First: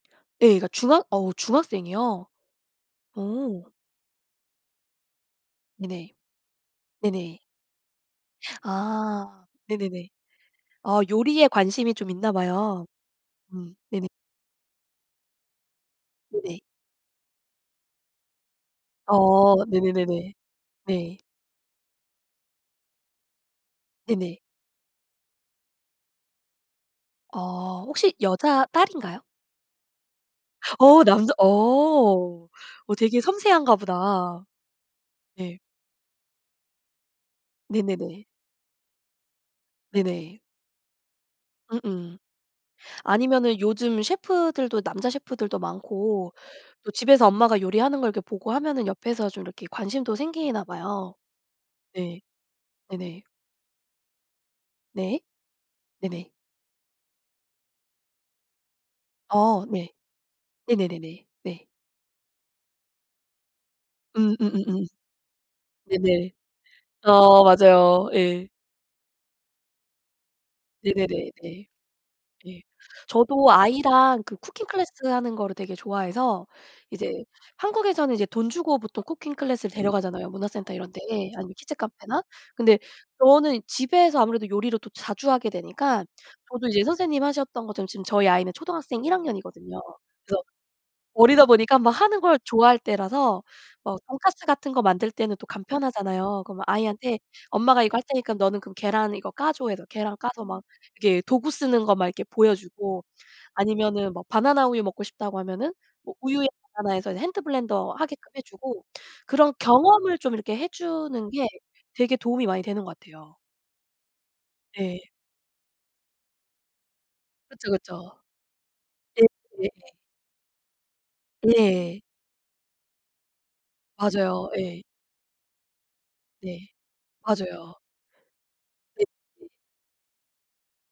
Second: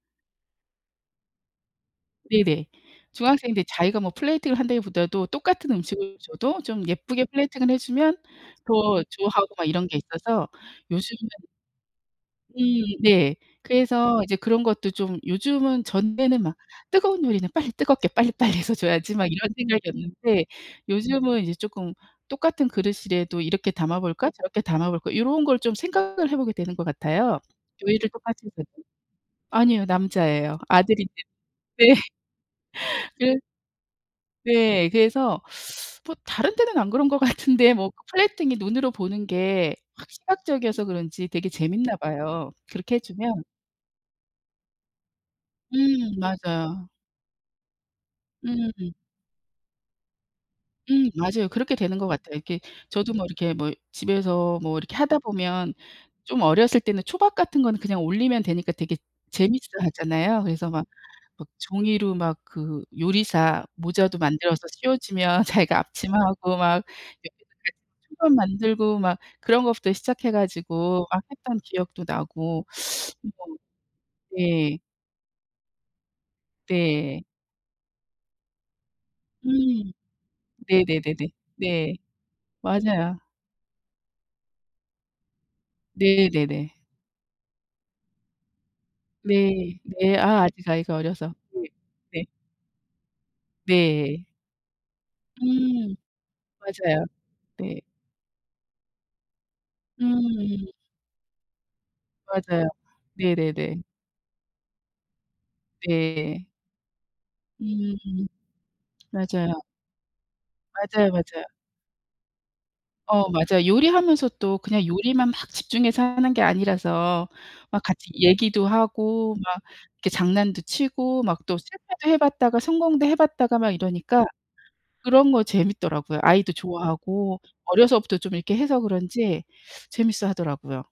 예 그러니까 중학 어 중학생이요? 네네. 어. 중학생들이 자기가 뭐 plating을 한다기 보다도 똑같은 네네. 음식을 줘도 좀 예쁘게 네네. plating을 해주면 더 아 좋아하고 막 이런 게 네네네. 있어서 아 요즘은 요리에 관심이 좀 있나 음 봐요. 네. 음 네네. 그래서 이제 그런 것도 좀 요즘은 전에는 막 네네. '뜨거운 요리는 빨리 뜨겁게 빨리빨리 해서 줘야지.' 막 이런 어 네네네네. 생각이었는데 네. 요즘은 이제 쪼끔 똑같은 그릇이래도 '이렇게 담아볼까? 네네. 저렇게 담아볼까?' 요런 걸 좀 생각을 해보게 되는 것 같아요. 어 요리를 혹시 똑같이 여자 해도 딸인가요? 아니요 남자예요 어 아들인데 남자 네. 어 어 되게 그 섬세한가 보다. 네. 그래서 네. 뭐 다른 데는 안 그런 것 같은데 뭐 네네네. plating이 눈으로 보는 게 확 네네. 시각적이어서 그런지 되게 재밌나 음음. 봐요 그렇게 해주면 아니면은 요즘 셰프들도 남자 셰프들도 음 많고 맞아요. 또 집에서 엄마가 요리하는 걸 이렇게 보고 하면은 음. 옆에서 좀 이렇게 관심도 생기나 음 봐요. 맞아요. 그렇게 되는 것 네. 같아요. 이렇게 저도 네네. 뭐 이렇게 뭐 집에서 뭐 이렇게 네. 하다 보면 네네. 좀 어렸을 때는 초밥 같은 거는 그냥 올리면 되니까 되게 어 네. 재밌어하잖아요. 그래서 막 네네네네. 막 네. 종이로 막 그 요리사 모자도 만들어서 음음음음. 씌워주면 자기가 앞치마 네네. 하고 막 어 [unintelligible] 맞아요. 초밥 예. 만들고 막 그런 것부터 시작해 가지고 막 네네네 했던 네. 기억도 네. 나고 음 뭐 저도 아이랑 그 쿠킹 네. 클래스 하는 거를 되게 좋아해서 네. 이제 한국에서는 이제 돈 주고 보통 쿠킹 클래스를 음 데려가잖아요 문화센터 이런 데 네네네네 아니면 키즈 네. 카페나. 근데 맞아요. 저는 집에서 아무래도 요리를 또 자주 하게 되니까 저도 네네네. 이제 선생님이 하셨던 것처럼 지금 저희 아이는 초등학생 1 네. 학년이거든요. 네. 그래서 아 아직 아이가 어려서. 어리다 예 보니까 막 하는 네. 걸 좋아할 때라서 막 네. 돈가스 같은 거 만들 때는 또 음. 간편하잖아요. 그러면 맞아요. 아이한테 네. "엄마가 이거 할 테니까 너는 그럼 계란 이거 까줘." 해서 계란 까서 막 음. 이렇게 도구 쓰는 거 막 이렇게 맞아요. 보여주고 네네네. 아니면은 뭐 바나나 우유 먹고 싶다고 하면은 뭐 우유에 네. 바나나 해서 이제 핸드 블렌더 음. 하게끔 해주고. 그런 맞아요. 경험을 좀 이렇게 맞아요, 해주는 맞아요. 게 되게 도움이 많이 되는 것 어 같아요. 맞아요. 요리하면서 또 그냥 네. 요리만 막 집중해서 하는 게 아니라서 그쵸. 막 같이 그쵸. 얘기도 네 하고 막 네네. 이렇게 장난도 치고 막 또 네. 실패도 해봤다가 성공도 해봤다가 막 이러니까 맞아요. 예. 그런 거 재밌더라고요. 아이도 네. 좋아하고 맞아요. 어려서부터 좀 이렇게 해서 그런지 네네. 재밌어하더라고요.